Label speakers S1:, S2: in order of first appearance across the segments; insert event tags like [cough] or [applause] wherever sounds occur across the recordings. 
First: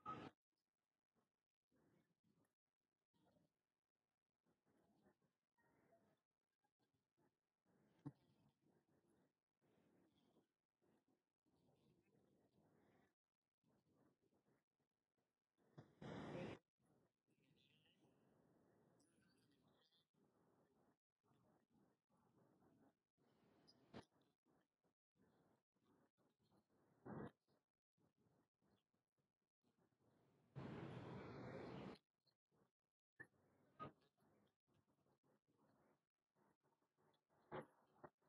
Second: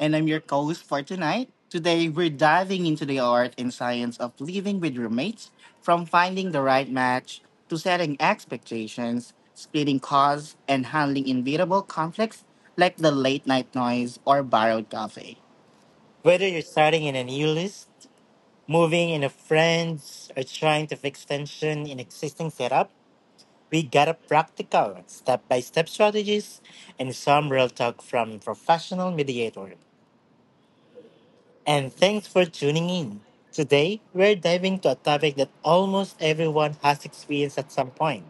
S1: And I'm your co-host for tonight. Today, we're diving into the art and science of living with roommates, from finding the right match to setting expectations, splitting costs, and handling inevitable conflicts like the late night noise or borrowed coffee. Whether you're starting in a new list, moving in a friends, or trying to fix tension in existing setup, we got a practical step-by-step strategies and some real talk from professional mediator. And thanks for tuning in. Today, we're diving to a topic that almost everyone has experienced at some point.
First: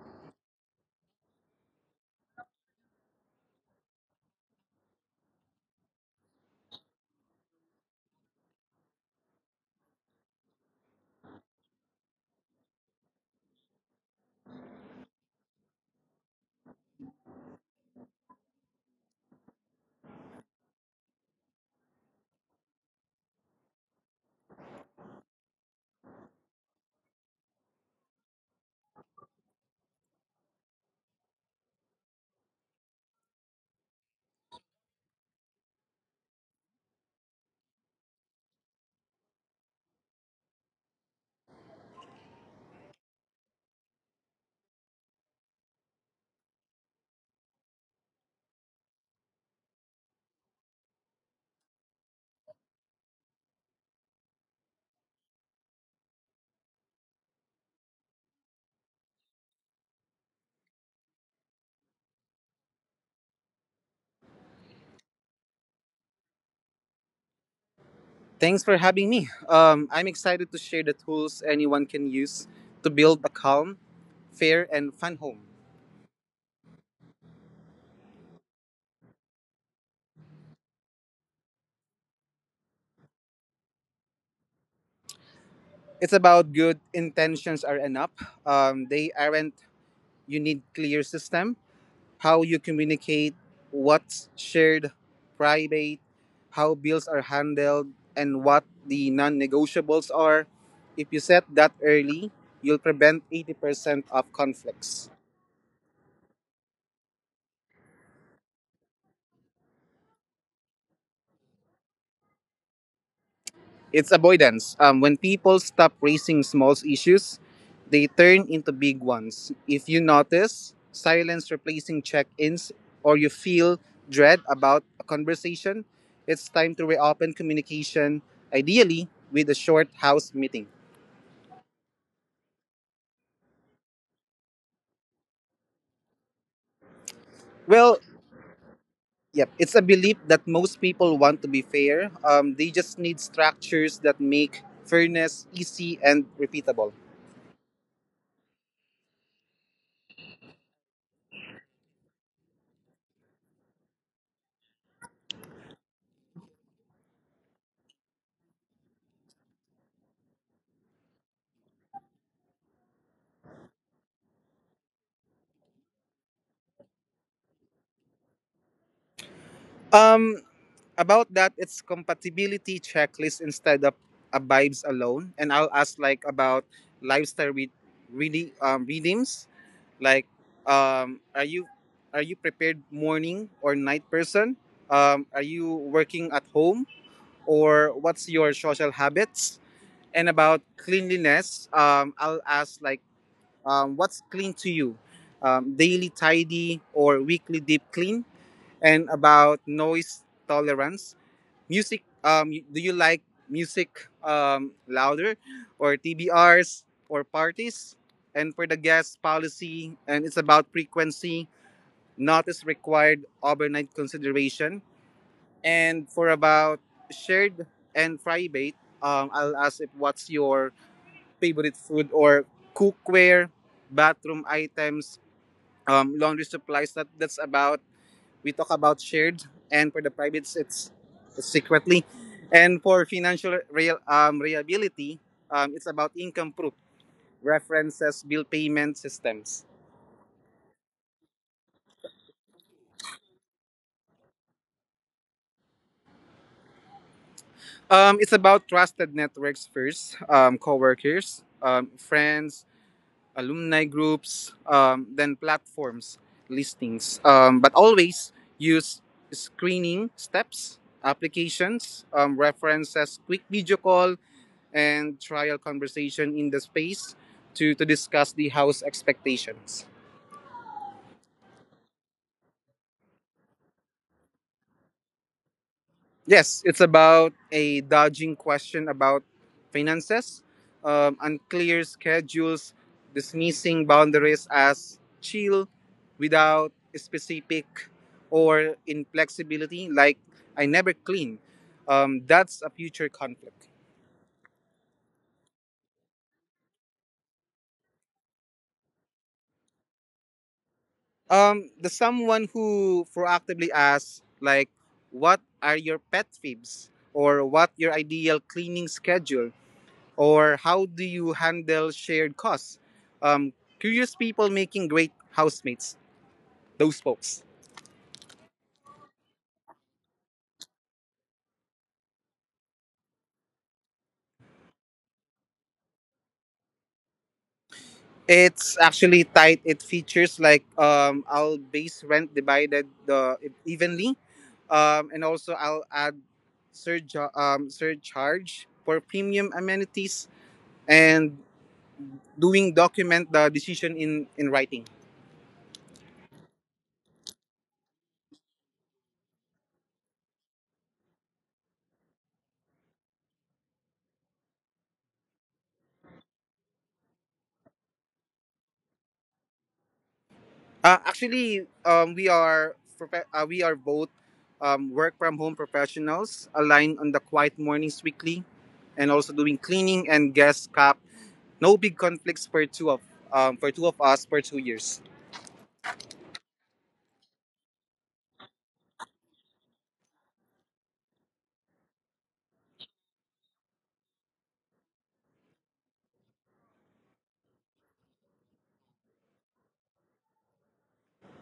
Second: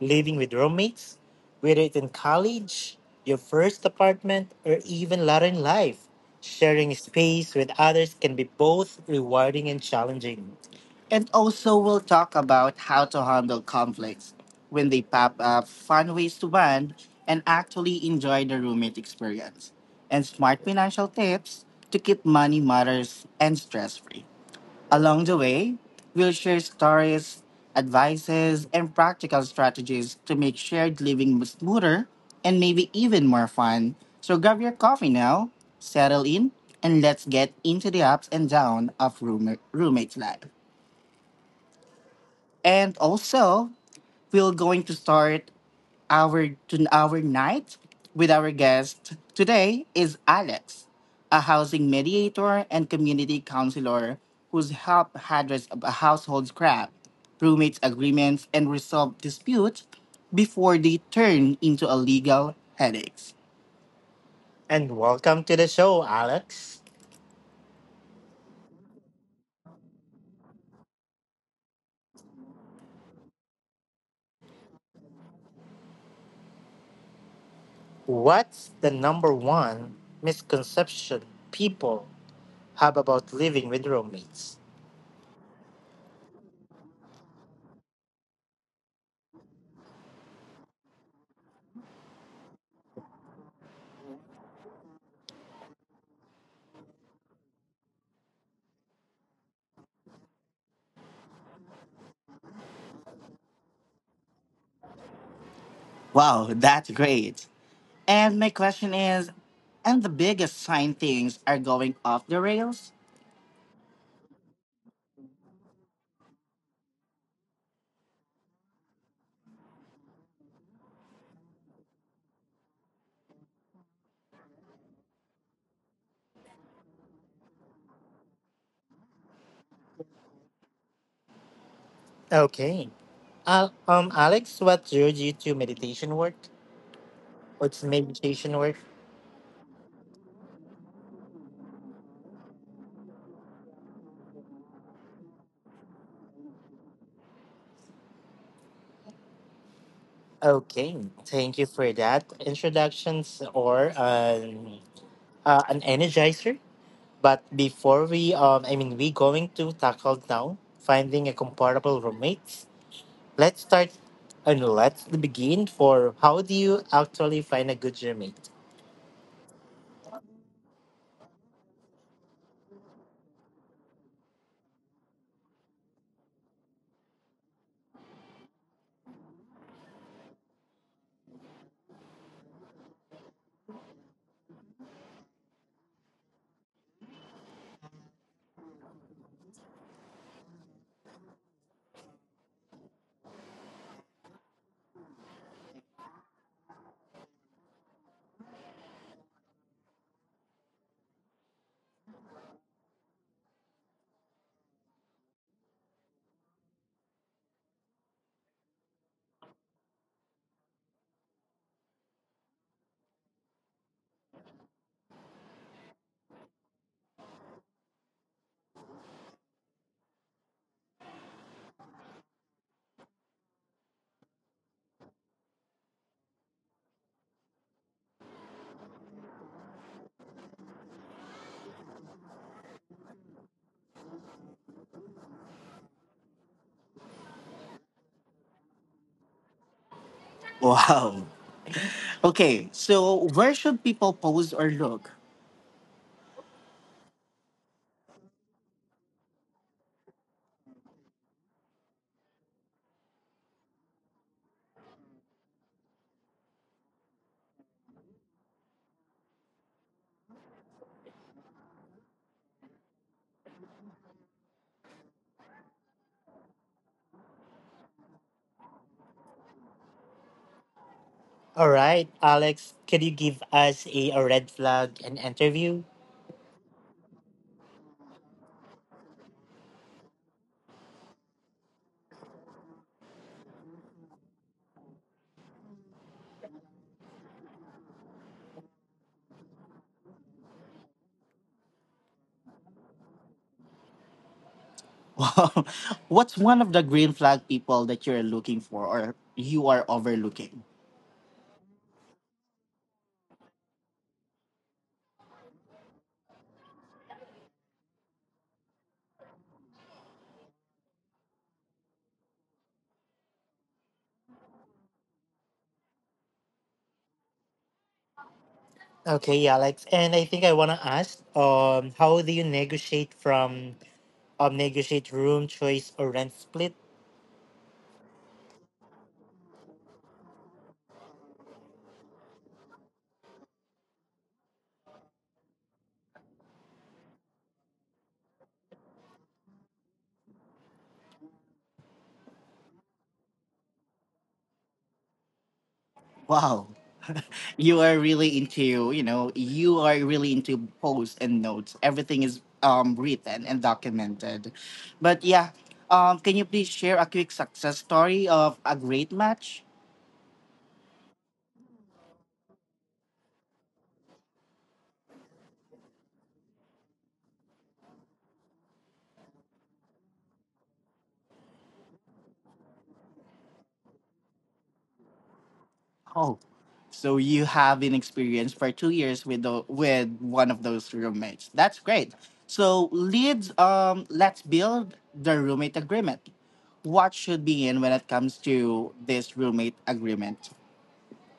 S1: Living with roommates, whether it's in college, your first apartment, or even later in life, sharing space with others can be both rewarding and challenging. And also, we'll talk about how to handle conflicts when they pop up, fun ways to bond, and actually enjoy the roommate experience, and smart financial tips to keep money matters and stress free. Along the way, we'll share stories, advices, and practical strategies to make shared living smoother and maybe even more fun. So grab your coffee now, settle in, and let's get into the ups and downs of roommate's life. And also, we're going to start our to our night with our guest today is Alex, a housing mediator and community counselor whose help address a household scrap, roommates agreements, and resolve disputes before they turn into a legal headaches. And welcome to the show, Alex.
S2: Thanks for having me. I'm excited to share the tools anyone can use to build a calm, fair, and fun home.
S1: What's the number one misconception people have about living with roommates?
S2: It's about good intentions are enough. They aren't. You need clear system, how you communicate, what's shared, private, how bills are handled, and what the non-negotiables are. If you set that early, you'll prevent 80% of conflicts.
S1: Wow, that's great. And my question is, and the biggest sign things are going off the rails?
S2: It's avoidance. When people stop raising small issues, they turn into big ones. If you notice silence replacing check ins or you feel dread about a conversation, it's time to reopen communication, ideally with a short house meeting.
S1: Okay. Alex, what drew you to meditation work? What's
S2: Well,
S1: meditation work?
S2: yep, it's a belief that most people want to be fair. They just need structures that make fairness easy and repeatable.
S1: Okay, thank you for that introductions or an energizer. But before we, I mean, we going to tackle now finding a compatible roommates. Let's start and let's begin for how do you actually find a good roommate?
S2: Um, about that, it's compatibility checklist instead of a vibes alone. And I'll ask like about lifestyle really readings. Like, um, are you are you prepared morning or night person? Are you working at home or what's your social habits? And about cleanliness, I'll ask like what's clean to you, daily tidy or weekly deep clean. And about noise tolerance music do you like music louder or tbrs or parties, and for the guest policy and it's about frequency, not is required overnight consideration. And for about shared and private, I'll ask if what's your favorite food or cookware, bathroom items, laundry supplies. That's about we talk about shared, and for the privates, it's secretly. And for financial real reliability, it's about income proof, references, bill payment systems.
S1: Wow. Okay, so where should people pose or look?
S2: It's about trusted networks first, coworkers, friends, alumni groups, then platforms, listings. But always use screening steps, applications, references, quick video call, and trial conversation in the space to discuss the house expectations.
S1: All right, Alex, can you give us a red flag and interview?
S2: Yes, it's about a dodging question about finances, unclear schedules, dismissing boundaries as chill without specific, or inflexibility, like I never clean. That's a future conflict.
S1: Wow. [laughs] What's one of the green flag people that you're looking for or you are overlooking?
S2: The someone who proactively asks, like, what are your pet peeves, or what your ideal cleaning schedule, or how do you handle shared costs? Um, Curious people making great housemates. Those folks.
S1: Okay, Alex, and I think I want to ask, how do you negotiate from negotiate room choice or rent split?
S2: It's actually tight. It features like I'll base rent divided evenly, and also I'll add surge surcharge for premium amenities, and doing document the decision in writing.
S1: Wow. [laughs] You are really into, you know, you are really into posts and notes. Everything is written and documented. But yeah, can you please share a quick success story of a great match?
S2: Actually, we are both work from home professionals aligned on the quiet mornings weekly, and also doing cleaning and guest cap. No big conflicts for two of us for 2 years.
S1: Oh. So you have been experienced for 2 years with with one of those roommates. That's great. So leads let's build the roommate agreement. What should be in when it comes to this roommate agreement?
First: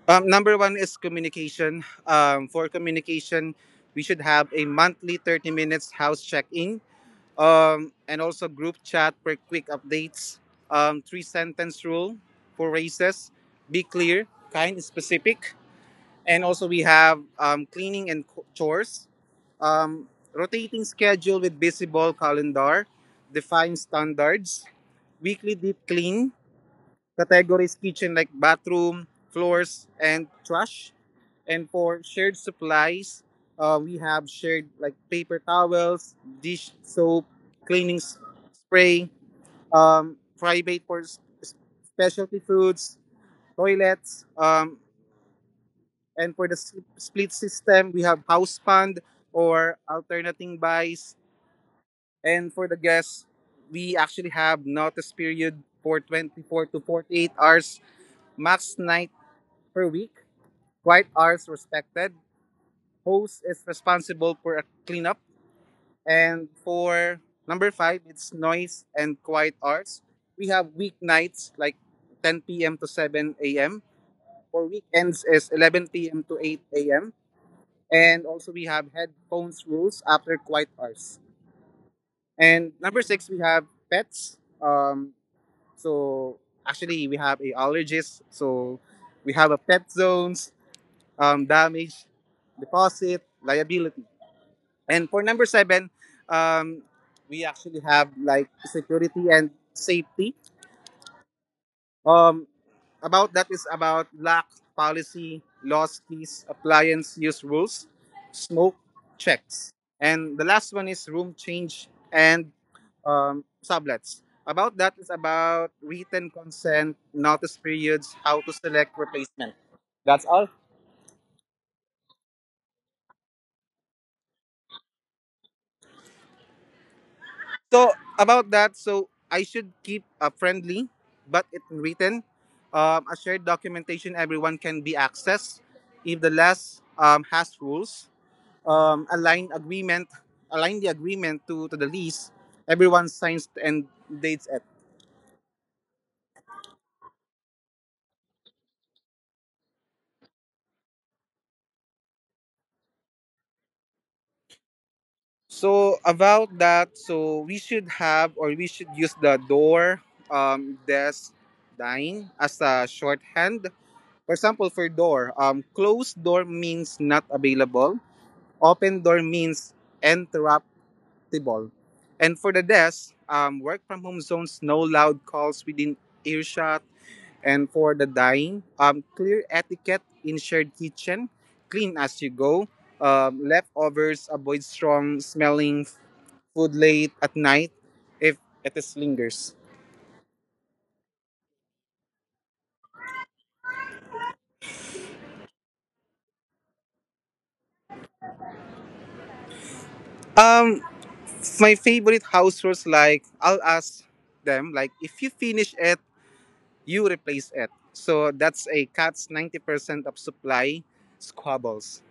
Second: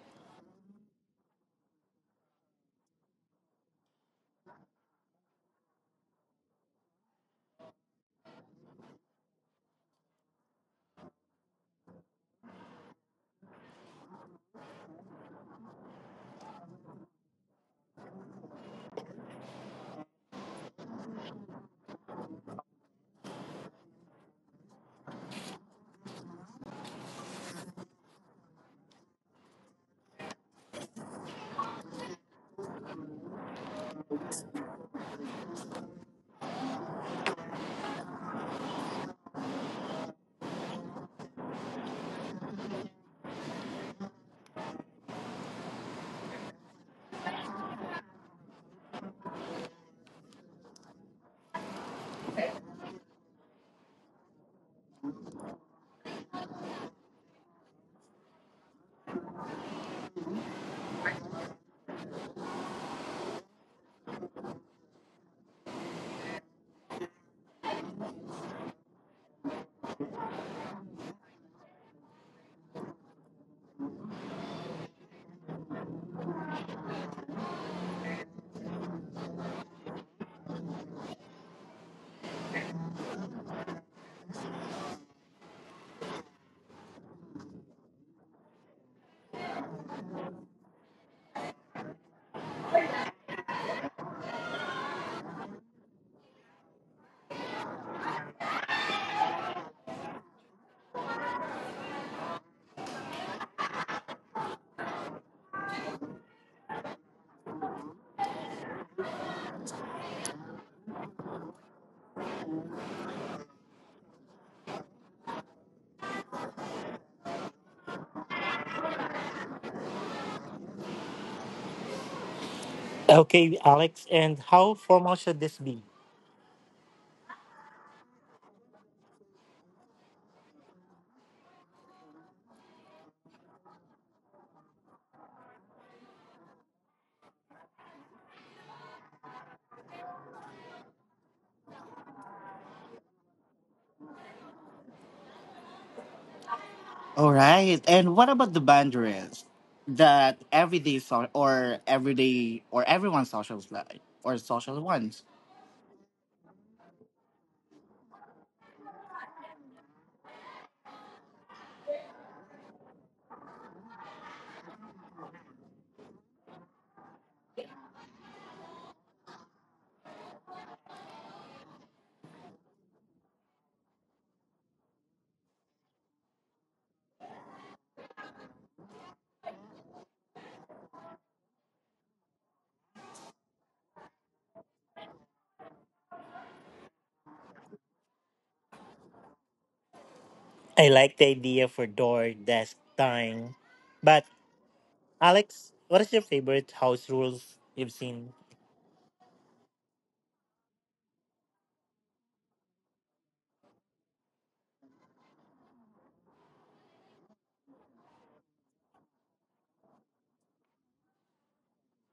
S2: Number one is communication. For communication, we should have a monthly 30 minutes house check in, and also group chat for quick updates. Three sentence rule for races. Be clear, kind, specific. And also we have cleaning and chores. Um, Rotating schedule with visible calendar. Define standards. Weekly deep clean categories kitchen like bathroom, floors, and trash. And for shared supplies, we have shared like paper towels, dish soap, cleaning s- spray, private for specialty foods, toilets. And for the split system, we have house fund or alternating buys. And for the guests, we actually have notice period for 24 to 48 hours, max night per week. Quiet hours respected. Host is responsible for a cleanup. And for number five, it's noise and quiet hours. We have weeknights like 10 p.m. to 7 a.m. For weekends is 11 p.m. to 8 a.m. And also we have headphones rules after quiet hours. And number six, we have pets. Um, so actually we have a allergist. So we have a pet zones, damage, deposit, liability. And for number seven, um, we actually have like security and safety. Um, about that is about lack, policy, loss, keys, appliance, use rules, smoke, checks. And the last one is room change and sublets. About that is about written consent, notice periods, how to select replacement. That's all.
S1: Okay, Alex, and how formal should this be?
S2: So about that, so I should keep a friendly, but it written, a shared documentation everyone can be accessed. If the last has rules, um, align agreement, align the agreement to the lease. Everyone signs and dates it.
S1: All right. And what about the boundaries that everyday so- or everyday or everyone's social life or social ones?
S2: So about that, so we should have or we should use the door, desk, dine as a shorthand. For example, for door, closed door means not available. Open door means interruptible. And for the desk, work from home zones, no loud calls within earshot. And for the dining, clear etiquette in shared kitchen, clean as you go. Leftovers, avoid strong smelling food late at night if it is lingers.
S1: I like the idea for door, desk, time. But Alex, what is your favorite house rules you've seen?
S2: Um, my favorite house rules like I'll ask them like, if you finish it you replace it. So that's a cat's 90% of supply squabbles.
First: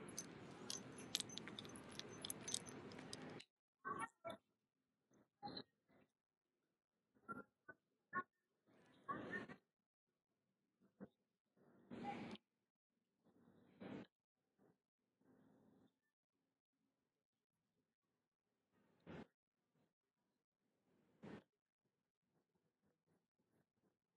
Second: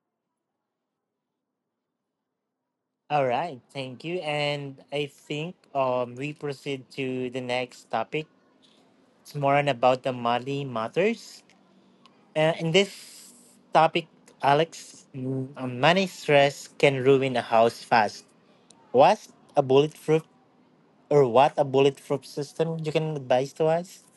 S1: All right, thank you. And I think we proceed to the next topic. It's more on about the money matters. In this topic, Alex, money stress can ruin a house fast. What's a bulletproof or what a bulletproof system you can advise to us?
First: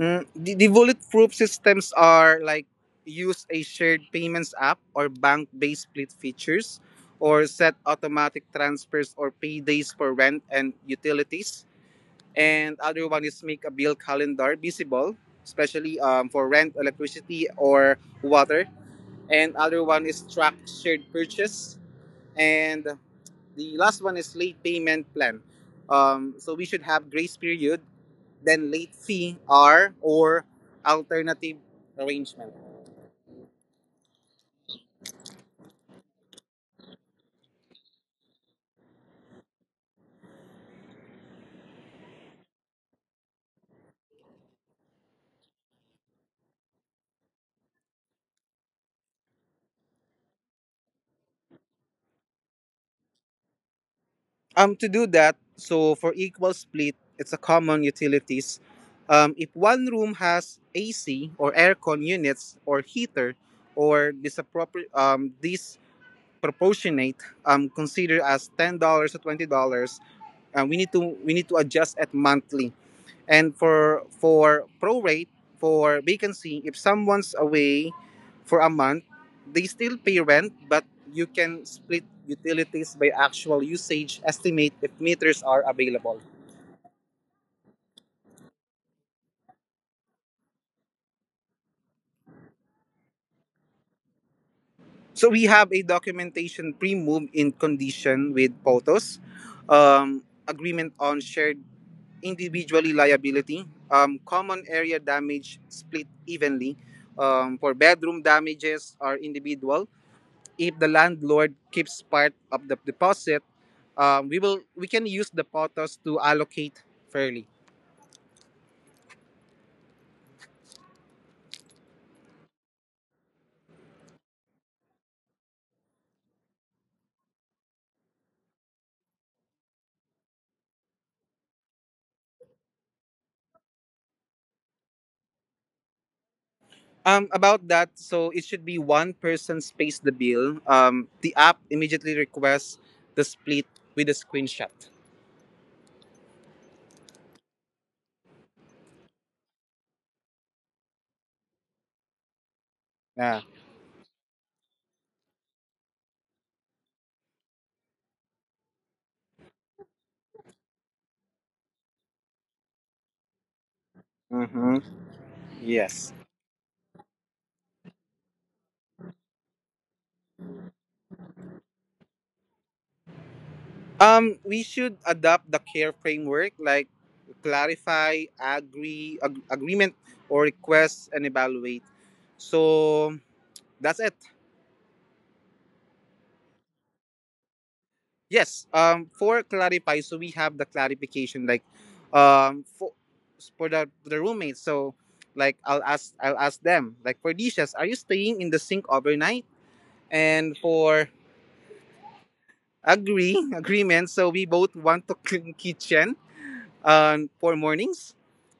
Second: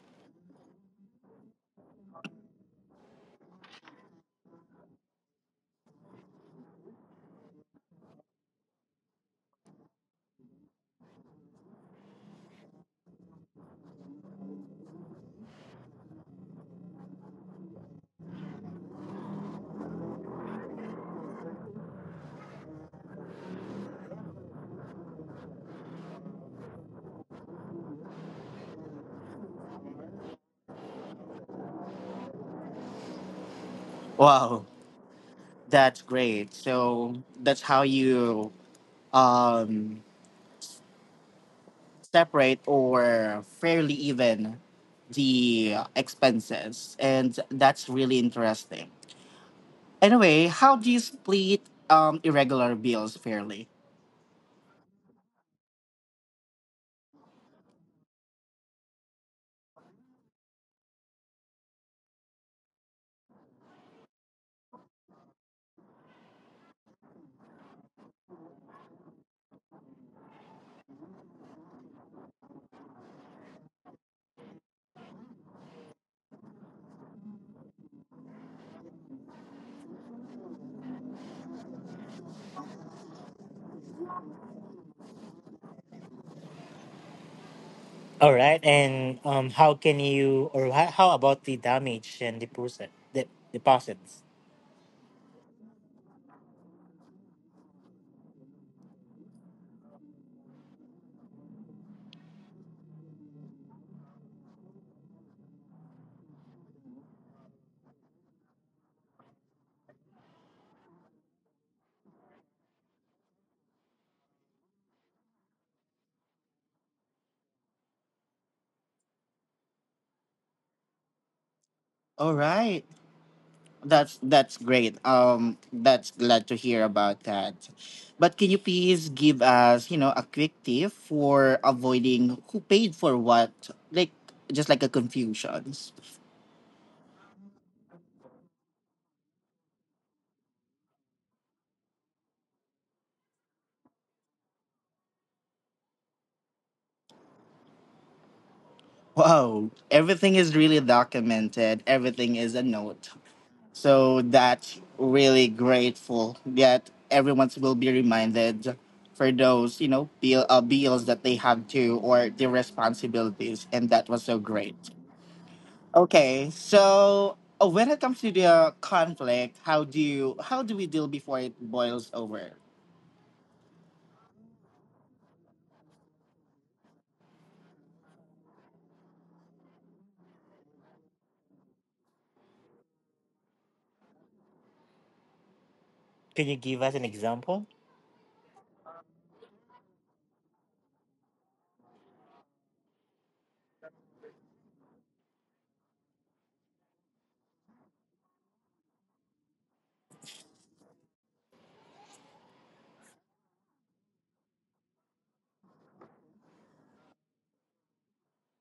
S2: Mm, the bulletproof systems are like use a shared payments app or bank based split features, or set automatic transfers or paydays for rent and utilities. And other one is make a bill calendar visible, especially for rent, electricity, or water. And other one is track shared purchase. And the last one is late payment plan. So we should have grace period, then late fee or alternative arrangement.
S1: Wow, that's great. So that's how you um, separate or fairly even the expenses, and that's really interesting. Anyway, how do you split irregular bills fairly?
S2: To do that, so for equal split, it's a common utilities. If one room has AC or aircon units or heater or disproportionate, consider as $10 or $20. We need to we need to adjust it monthly. And for prorate for vacancy, if someone's away for a month, they still pay rent, but you can split utilities by actual usage estimate if meters are available.
S1: All right, and how can you, or how about the damage and deposit, the deposits?
S2: So we have a documentation pre-move in condition with POTOS, agreement on shared individually liability, common area damage split evenly. For bedroom damages are individual. If the landlord keeps part of the deposit, we can use the potos to allocate fairly.
S1: All right. That's great. That's glad to hear about that. But can you please give us, you know, a quick tip for avoiding who paid for what? Like just like a confusions.
S2: About that, so it should be one person pays the bill. The app immediately requests the split with a screenshot.
S1: Wow. Everything is really documented. Everything is a note.
S2: Yeah.
S1: So that's really grateful that everyone will be reminded know bill, bills that they have to or their responsibilities and that was so great.
S2: Mm-hmm. Yes.
S1: Okay, so when it comes to the conflict how do you how do we deal before it boils over?
S2: We should adopt the care framework like clarify, agreement, or request and evaluate. So that's it.
S1: Can you give us an example?
S2: Yes. For clarify, so we have the clarification like, um, for for the roommates. So, like, I'll ask them like for dishes, are you staying in the sink overnight? And for agree [laughs] agreement, so we both want to clean [laughs] kitchen for mornings.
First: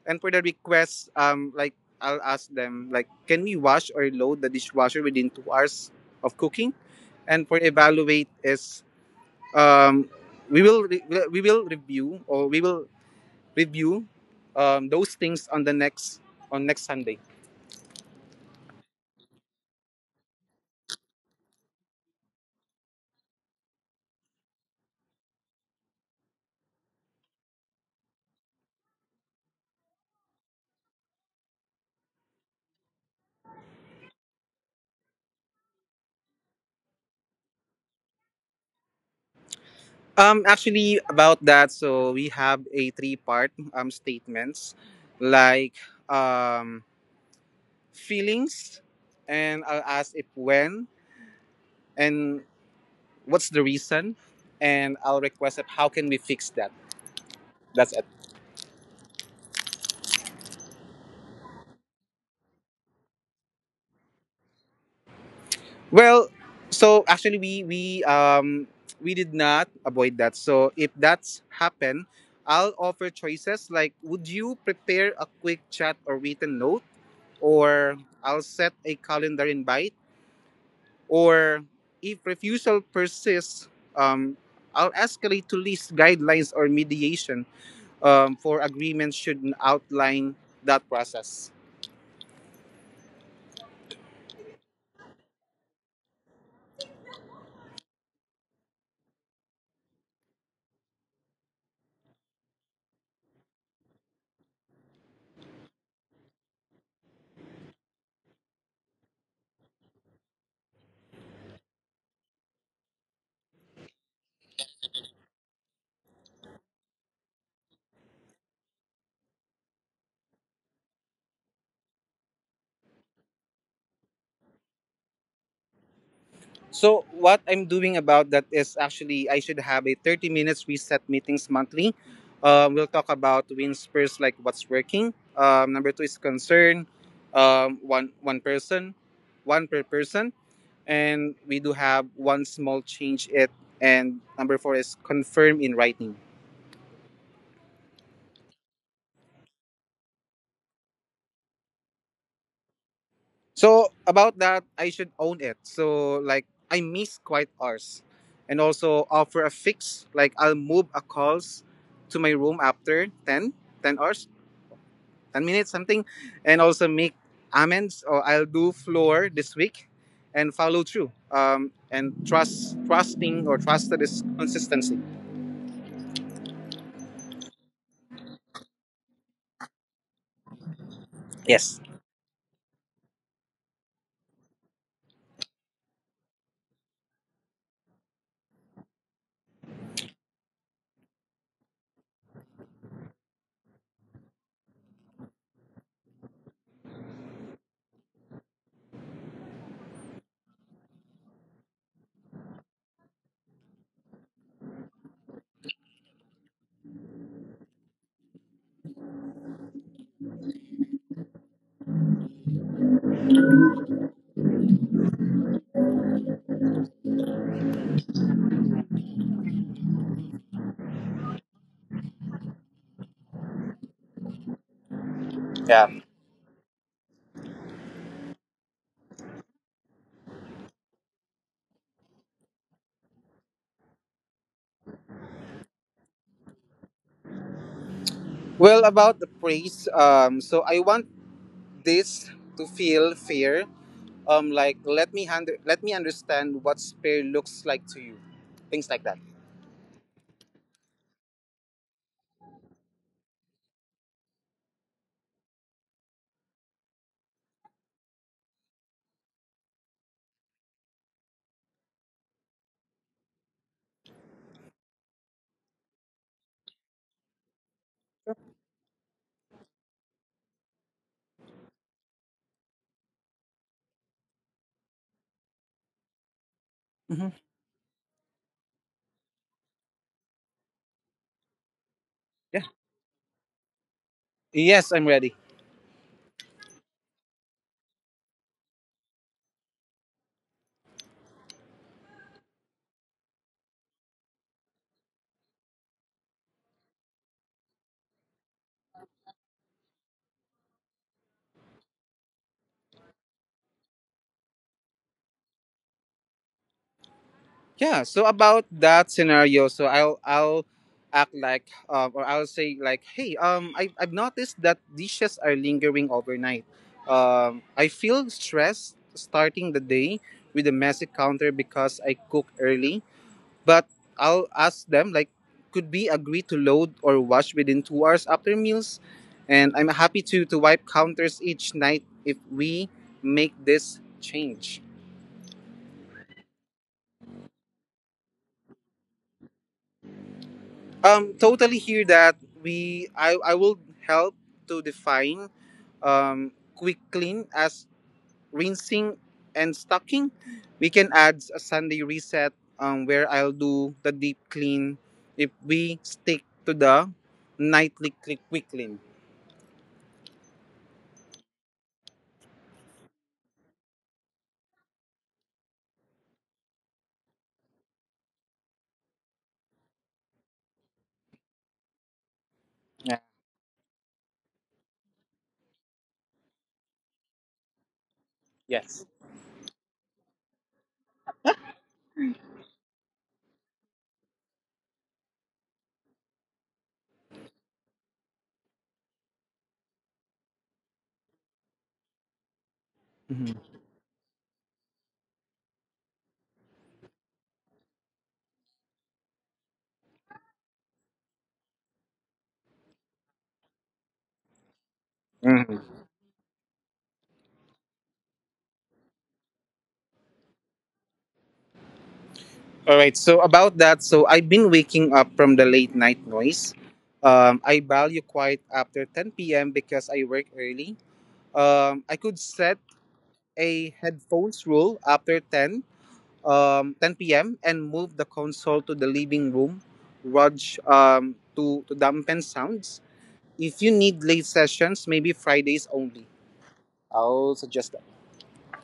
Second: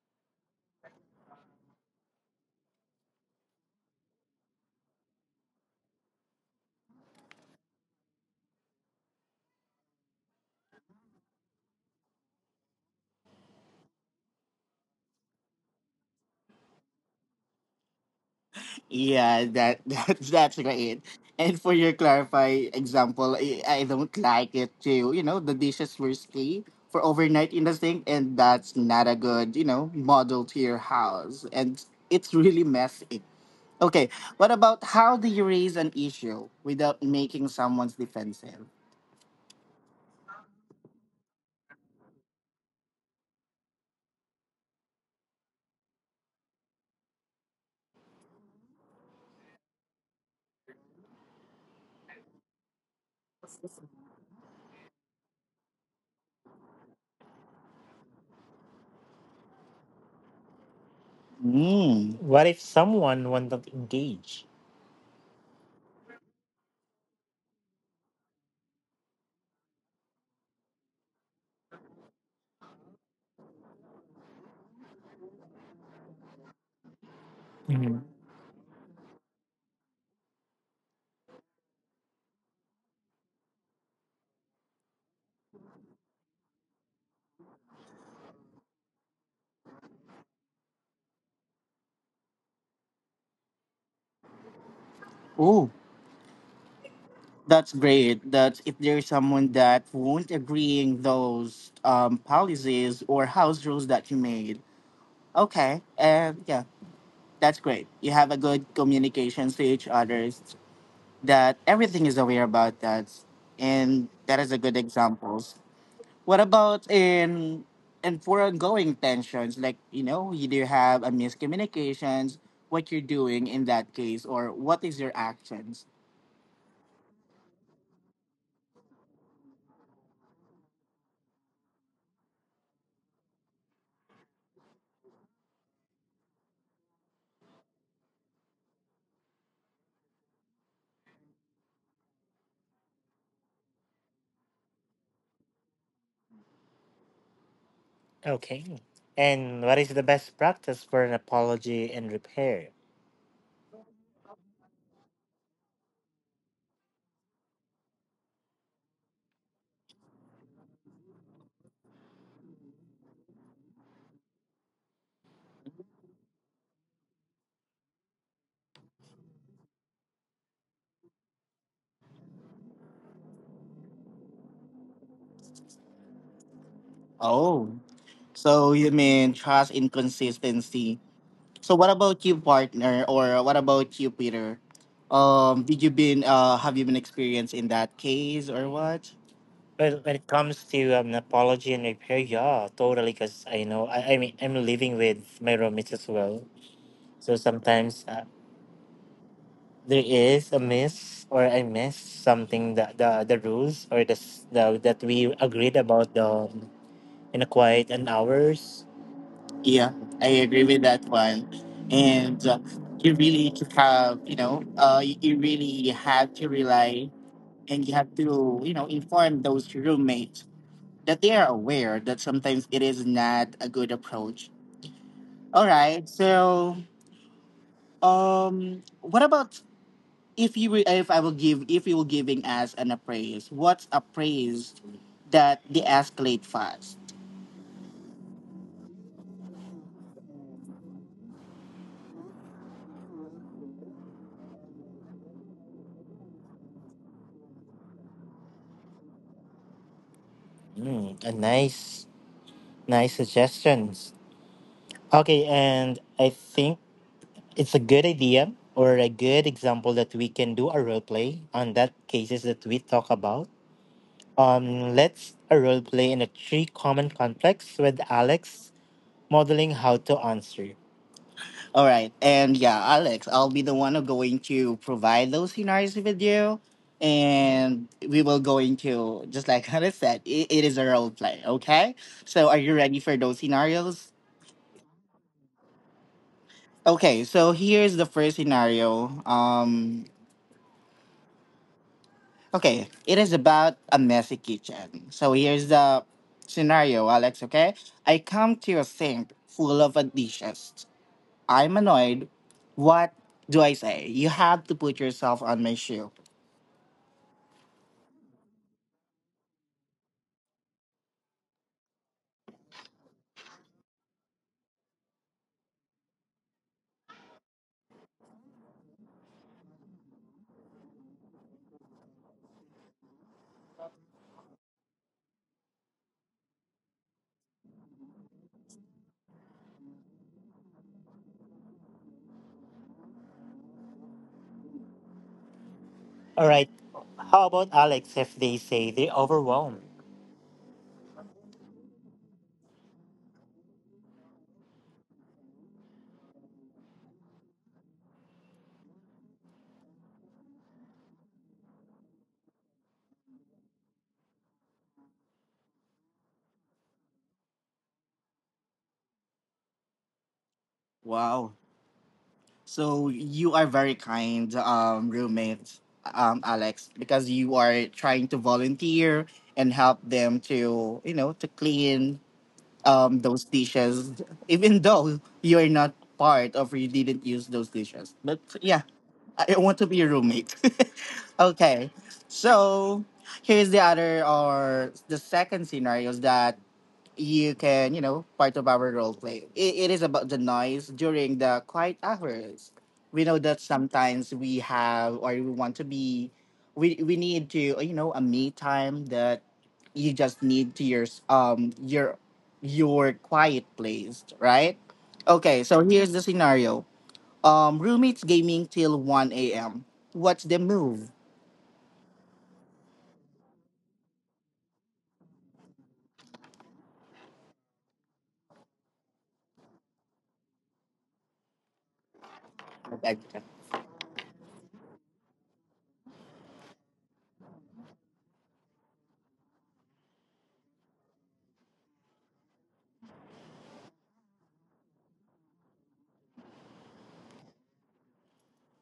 S2: And for the request, like I'll ask them like, can we wash or load the dishwasher within 2 hours of cooking? And for evaluate is um, we will re- we will review review those things on the next Sunday.
S1: Yeah, that, [laughs] that's great. And for your clarify example I don't like it to you know the dishes were sticky for overnight in the sink and that's not a good you know model to your house and it's really messy. Okay, what about how do you raise an issue without making someone's defensive?
S2: Actually, about that, so we have a three part statements like um, feelings, and I'll ask if when and what's the reason, and I'll request if how can we fix that. That's it.
S1: Mm. What if someone won't engage?
S2: Well, so actually we did not avoid that. So if that's happened, I'll offer choices like, would you prepare a quick chat or written note, or
S1: Mhm.
S2: I'll set a calendar invite, or if refusal persists, I'll escalate to list guidelines or mediation, for agreements should outline that process.
S1: Oh, that's great. That if there's someone that won't agreeing those policies or house rules that you made. Okay, and yeah, that's great. You have a good communications to each others that everything is aware about that, and that is a good examples. What about in and for ongoing tensions, like you know, you do have a miscommunications, what you're doing in that case, or what is your actions?
S2: So what I'm doing about that is actually I should have a 30 minutes reset meetings monthly. We'll talk about win spurs like what's working. Number two is concern. One person, one per person, and we do have one small change it. And number four is confirm in writing.
S1: Okay. And what is the best practice for an apology and repair?
S2: So about that, I should own it. So like I miss quiet hours, and also offer a fix. Like I'll move a calls to my room after 10 hours, 10 minutes something, and also make amends or I'll do floor this week, and follow through. And trust trusting or trusted is consistency.
S1: Oh, so you mean trust inconsistency. So
S2: Yes.
S1: what about you, partner, or what about you, Peter? Did you been Have you been experienced in that case or what? Well, when it comes to apology and repair, yeah, totally. Because I know, I mean, I'm living with my roommates as well. So sometimes there is a miss or I miss something that the rules or the that we agreed about the in a quiet and hours. Yeah, I agree with that one. And you really to have, you know, you really have to rely and you have to, you know, inform those roommates that they are aware that sometimes it is not a good approach. All
S2: Yeah.
S1: right. So, what about if you were- if I will give if you were giving us an appraise, what's a praise that they escalate fast?
S2: Well, about the praise, so I want this to feel fair. Like let me understand what fair looks like to you, things like that.
S1: Mm, nice suggestions. Okay, and I think it's a good idea or a good example that we can do a role play on that cases that we talk about. Let's a role play in a three common conflicts with Alex modeling how to answer. All right, and yeah, Alex, I'll be the one who going to provide those scenarios with you,
S2: Hmm.
S1: and we will going to just like [laughs] Hannah said, it is a role play. Okay, so
S2: Yeah.
S1: are you ready for those scenarios?
S2: Yes, I'm ready.
S1: Okay, so here's the first scenario. Okay, it is about a messy kitchen. So here's the scenario, Alex. Okay, I come to a sink full of dishes. I'm annoyed, what do I say? You have to put yourself on my shoe.
S2: Yeah. So about that scenario, so I'll act like or I'll say like, hey, I've noticed that dishes are lingering overnight. I feel stressed starting the day with a messy counter because I cook early. But I'll ask them like, could we agree to load or wash within 2 hours after meals? And I'm happy to wipe counters each night if we make this change.
S1: All right. How about Alex if they say they're overwhelmed?
S2: Totally hear that. We I I will help to define quick clean as rinsing and stocking. We can add a Sunday reset where I'll do the deep clean if we stick to the nightly quick clean.
S1: Wow. So you are very kind, roommate, Alex, because you are trying to volunteer and help them to, you know, to clean
S2: Yeah.
S1: those dishes, even though you're not part of or you didn't use those dishes. But yeah,
S2: Yes.
S1: I want to be your roommate. [laughs] Okay. So here's the other or the second scenario is that you can, you know, part of our role play. It is about the noise during the quiet hours. We know that
S2: Mhm.
S1: sometimes we have or we want to be we need to you know a me time that you just need to your your quiet place, right? Okay, so
S2: Mhm.
S1: here's the scenario roommates gaming till 1 a.m. What's the move?
S2: All right. So about that, so I've been waking up from the late night noise. I value quiet after 10 p.m. because I work early. I could set a headphones rule after 10, 10 p.m. and move the console to the living room, Raj, to dampen sounds. If you need late sessions, maybe Fridays only. I'll suggest that.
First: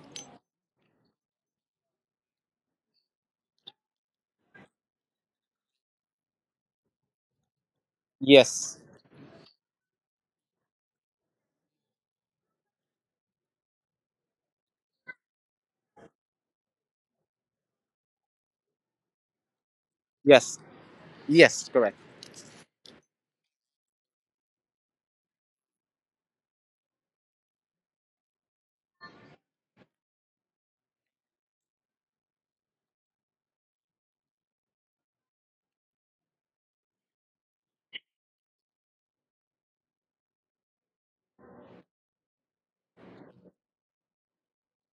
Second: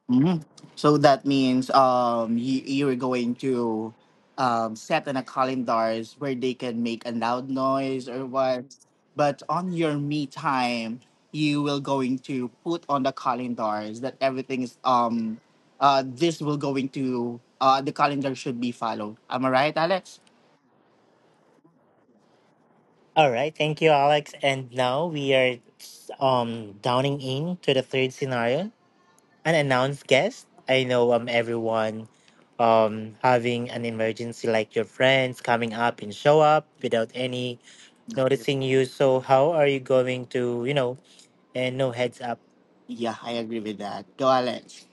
S1: Hmm. So that means you're going to set on a calendars where they can make a loud noise or what.
S2: Yes.
S1: But on your me time, you will going to put on the calendars that everything is this will going to the calendar should be followed. Am I right, Alex?
S2: Yes. Yes. Correct.
S1: All right, thank you, Alex. And now we are downing in to the third scenario, an announced guest. I know everyone having an emergency like your friends coming up and show up without any noticing you. So how are you going to, you know, and no heads up? Yeah, I agree with that. Go Alex.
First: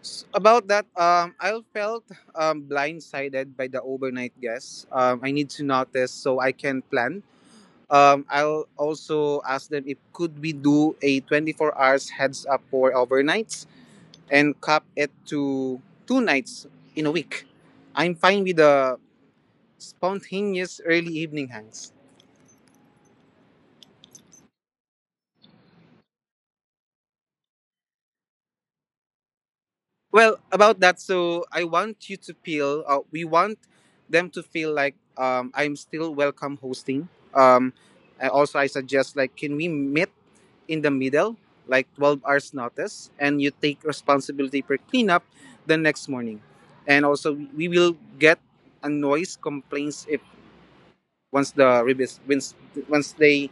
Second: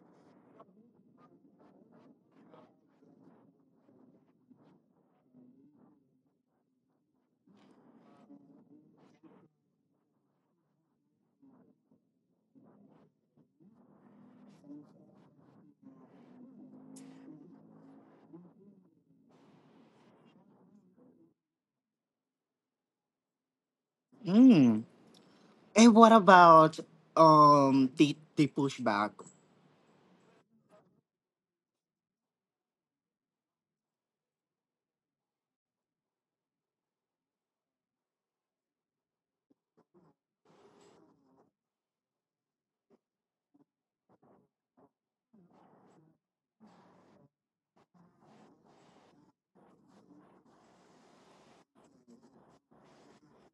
S2: About that, I felt blindsided by the overnight guests. I need to notice so I can plan. I'll also ask them if could we do a 24 hours heads up for overnights, and cap it to two nights in a week. I'm fine with the spontaneous early evening hangs.
S1: Mm. And what about the pushback?
S2: Well, about that, so I want you to feel, we want them to feel like I'm still welcome hosting. Um, I suggest like, can we meet in the middle, like 12 hours notice, and you take responsibility for cleanup the next morning. And also, we will get a noise complaints if once the revis- once, once they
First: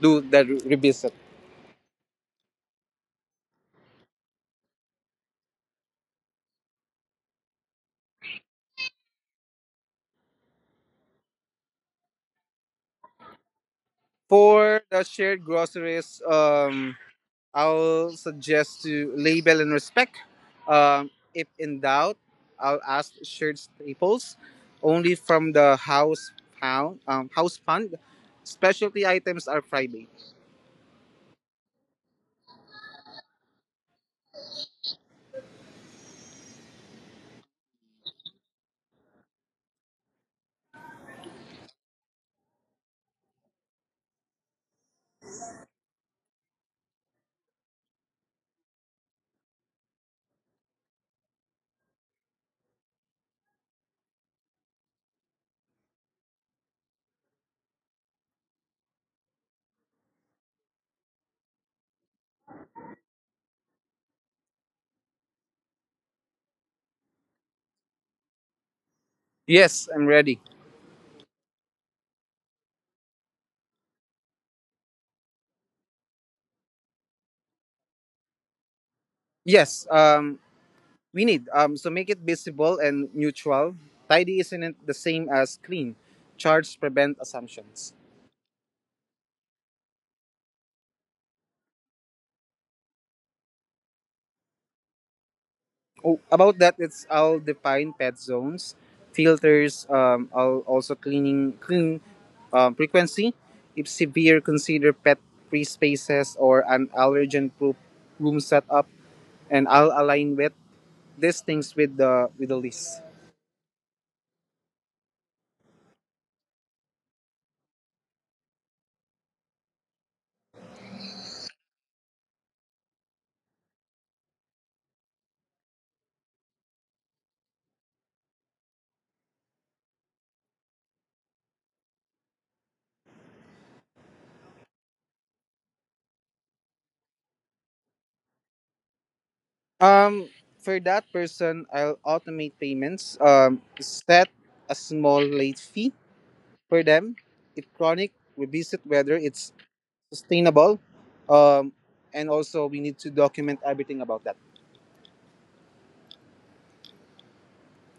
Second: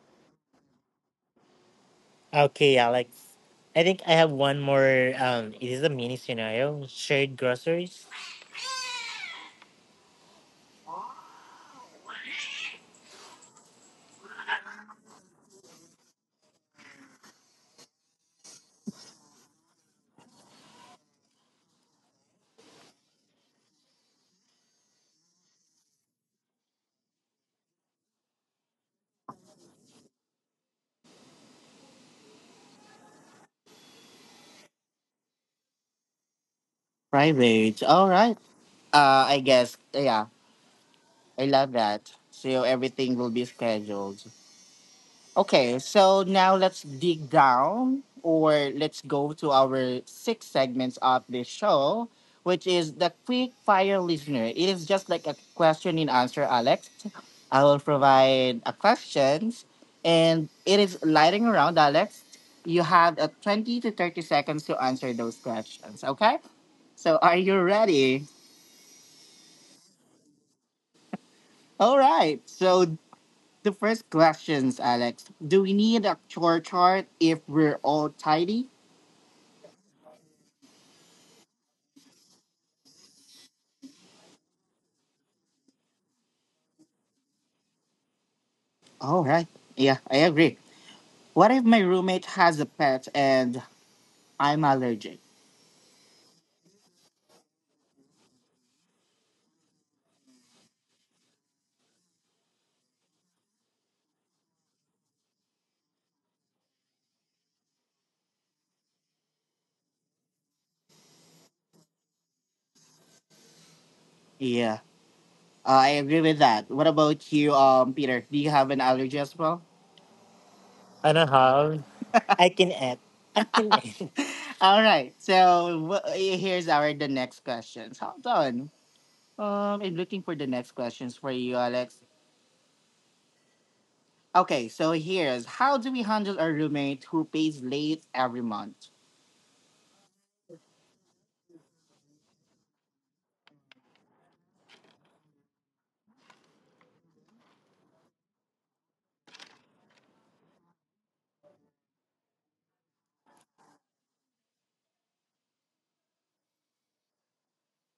S2: do the revisit.
S1: Okay, Alex. I think I have one more. It is a mini scenario. Shared groceries.
S2: For the shared groceries, I'll suggest to label and respect. If in doubt, I'll ask shared staples only from the house fund. Specialty items are private.
S1: Private. All right. I guess. Yeah, I love that. So everything will be scheduled. Okay, so now let's dig down or let's go to our six segments of this show, which is the quick fire listener. It is just like a question and answer, Alex. I will provide a questions and it is lighting around, Alex. You have a 20 to 30 seconds to answer those questions, okay? So are you ready?
S2: Yes, I'm ready.
S1: All right. So the first questions, Alex. Do we need a chore chart if we're all tidy?
S2: Yes, we need so make it visible and neutral. Tidy isn't the same as clean. Charts prevent assumptions.
S1: All right. Yeah, I agree. What if my roommate has a pet and I'm allergic?
S2: Oh, about that, it's I'll define pet zones, filters. I'll also clean frequency. If severe, consider pet free spaces or an allergen proof room setup, and I'll align with the list.
S1: Yeah, I agree with that. What about you, Peter? Do you have an allergy as well? I don't have. I can add. Can add. [laughs] All right. So wh- here's our the next questions. Hold on. I'm looking for the next questions for you, Alex. Okay. So here's how do we handle a roommate who pays late every month?
S2: Um, for that person, I'll automate payments. Set a small late fee for them. If chronic, we visit whether it's sustainable, um, and also we need to document everything about that.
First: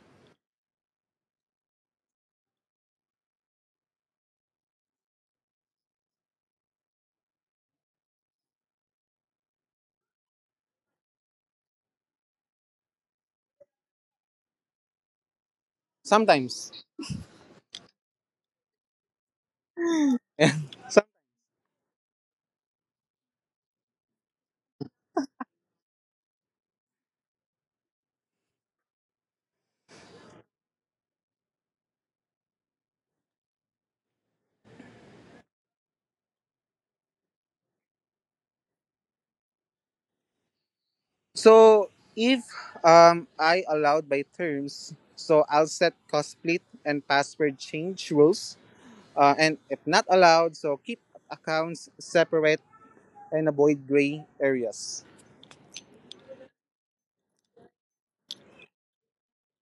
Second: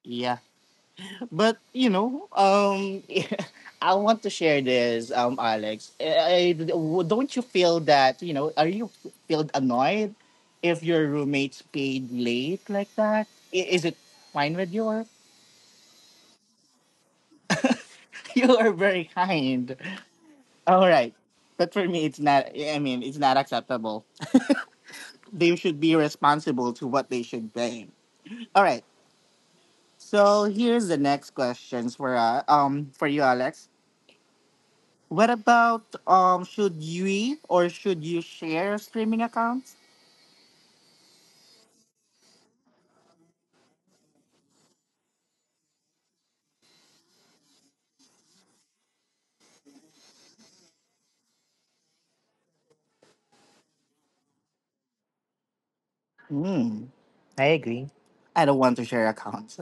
S1: Yeah. But [laughs] I want to share this, Alex. Don't you feel that? Are you feel annoyed if your roommates paid late like that? Is it fine with you? Or
S2: Sometimes,
S1: [laughs] you are very kind.
S2: [laughs]
S1: All
S2: so
S1: right, but for me, it's not. I mean, it's not acceptable. They should be responsible to what they should pay. All right. So here's the next questions for you, Alex. What about should we or should you share streaming accounts?
S2: so if I allowed by terms, so I'll set cost split and password change rules, and if not allowed, so keep accounts separate and avoid gray areas.
S1: Hmm. I agree. I don't want to share accounts.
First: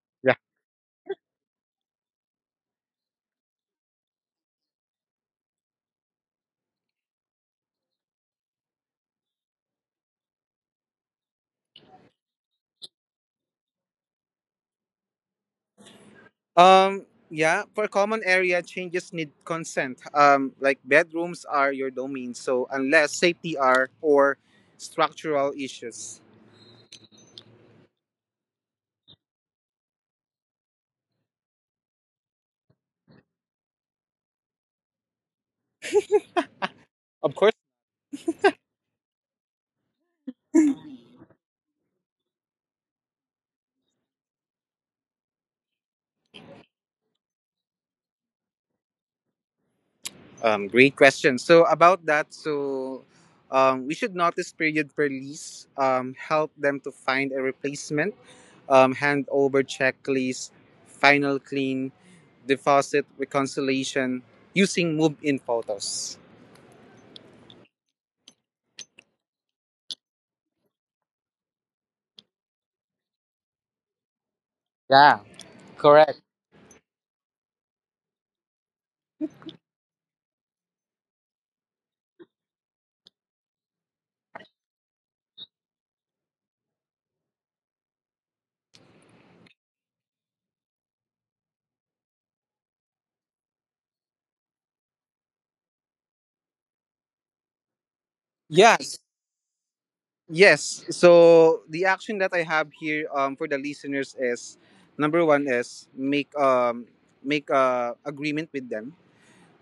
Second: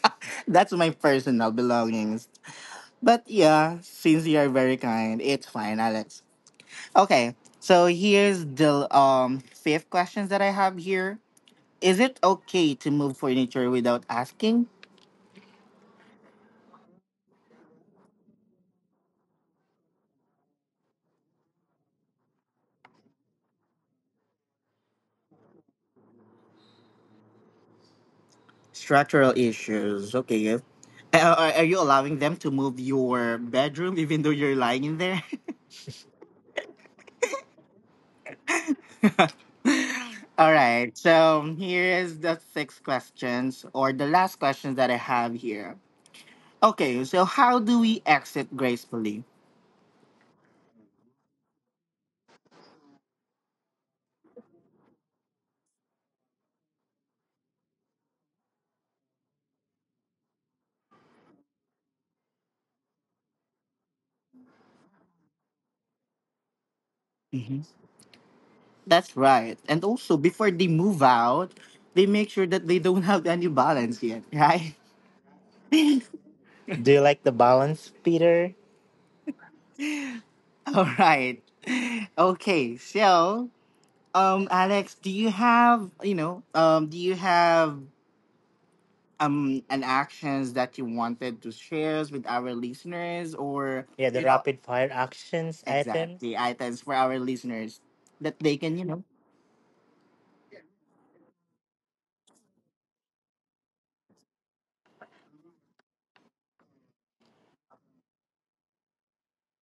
S1: [laughs] That's my personal belongings. But yeah, since you are very kind, it's fine, Alex. Okay, so here's the fifth questions that I have here. Is it okay to move furniture without asking?
S2: Um, yeah, for common area changes need consent. Like bedrooms are your domain, so unless safety are or structural issues.
S1: Structural issues. Okay. Are you allowing them to move your bedroom even though you're lying in there? [laughs]
S2: Of course.
S1: All right. So here is the six questions or the last questions that I have here. Okay. So how do we exit gracefully?
S2: Great question. So about that, so we should notice period per lease, help them to find a replacement, hand over checklist, final clean, deposit reconciliation using move-in photos.
S1: Mhm. That's right. And also before they move out, they make sure that they don't [laughs] have any balance yet, right?
S2: Yeah, correct.
S1: [laughs] Do you like the balance, Peter? All right. [laughs] Okay. So, Alex, do you have do you have and actions that you wanted to share with our listeners or Yeah, the rapid fire actions items for our listeners that they can
S2: Yes, yes. So the action that I have here for the listeners is number one is make a agreement with them,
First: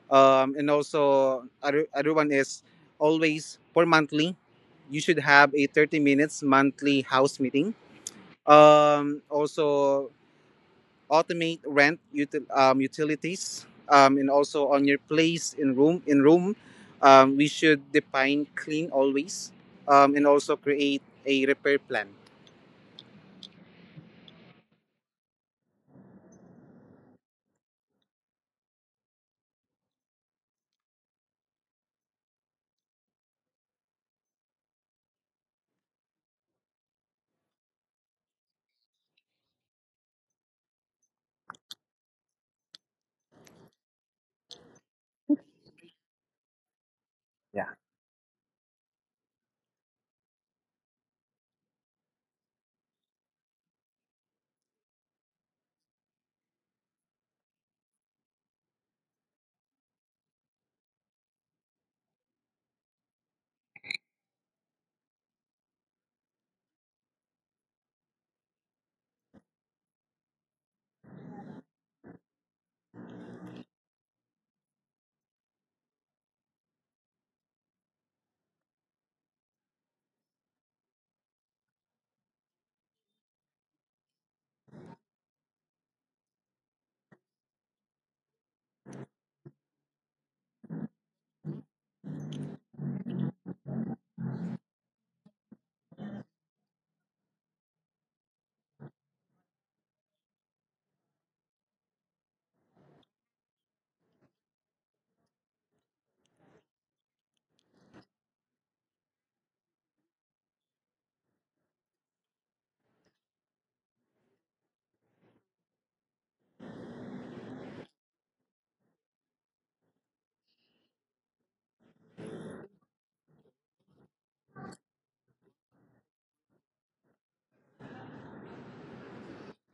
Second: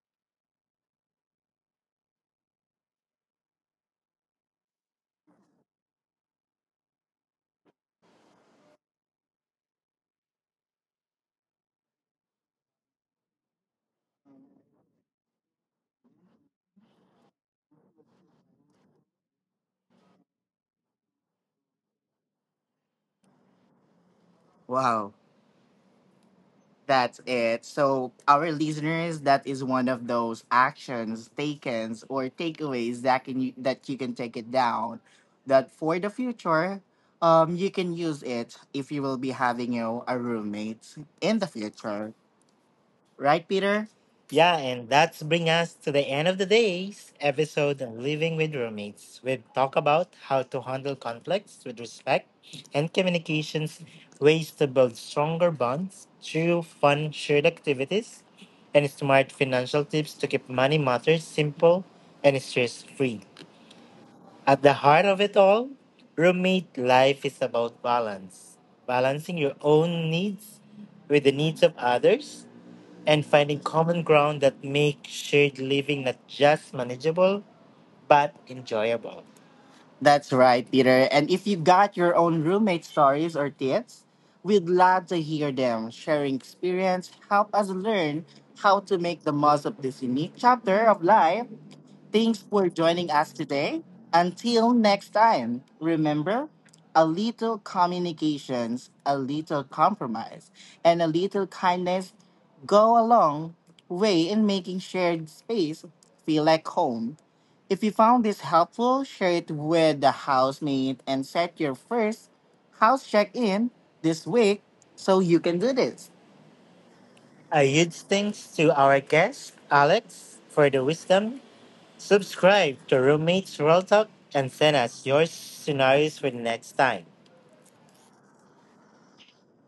S2: and also other one is always for monthly you should have a 30 minutes monthly house meeting, also automate rent utilities, and also on your place in room, we should define clean always, and also create a repair plan.
S1: wow, that's it. So our listeners, that is one of those actions takens or takeaways that can you that you can take it down that for the future. You can use it if you will be having a roommate in the future. Right, Peter? Yeah, and that's bring us to the end of the day's
S2: Yeah.
S1: episode of Living with Roommates. We've talked about how to handle conflicts with respect and communications, ways to build stronger bonds through fun shared activities, and smart financial tips to keep money matters simple and stress free. At the heart of it all, roommate life is about balance, balancing your own needs with the needs of others and finding common ground that make shared living not just manageable but enjoyable. That's right, Peter. And if you got your own roommate stories or tips, we'd love to hear them. Sharing experience help us learn how to make the most of this unique chapter of life. Thanks for joining us today. Until next time, remember a little communications, a little compromise, and a little kindness go a long way in making shared space feel like home. If you found this helpful, share it with the housemate and set your first house check in this week so you can do this. A huge thanks to our guest, Alex, for the wisdom. Subscribe to Roommates Roll Talk and send us your scenarios for the next time.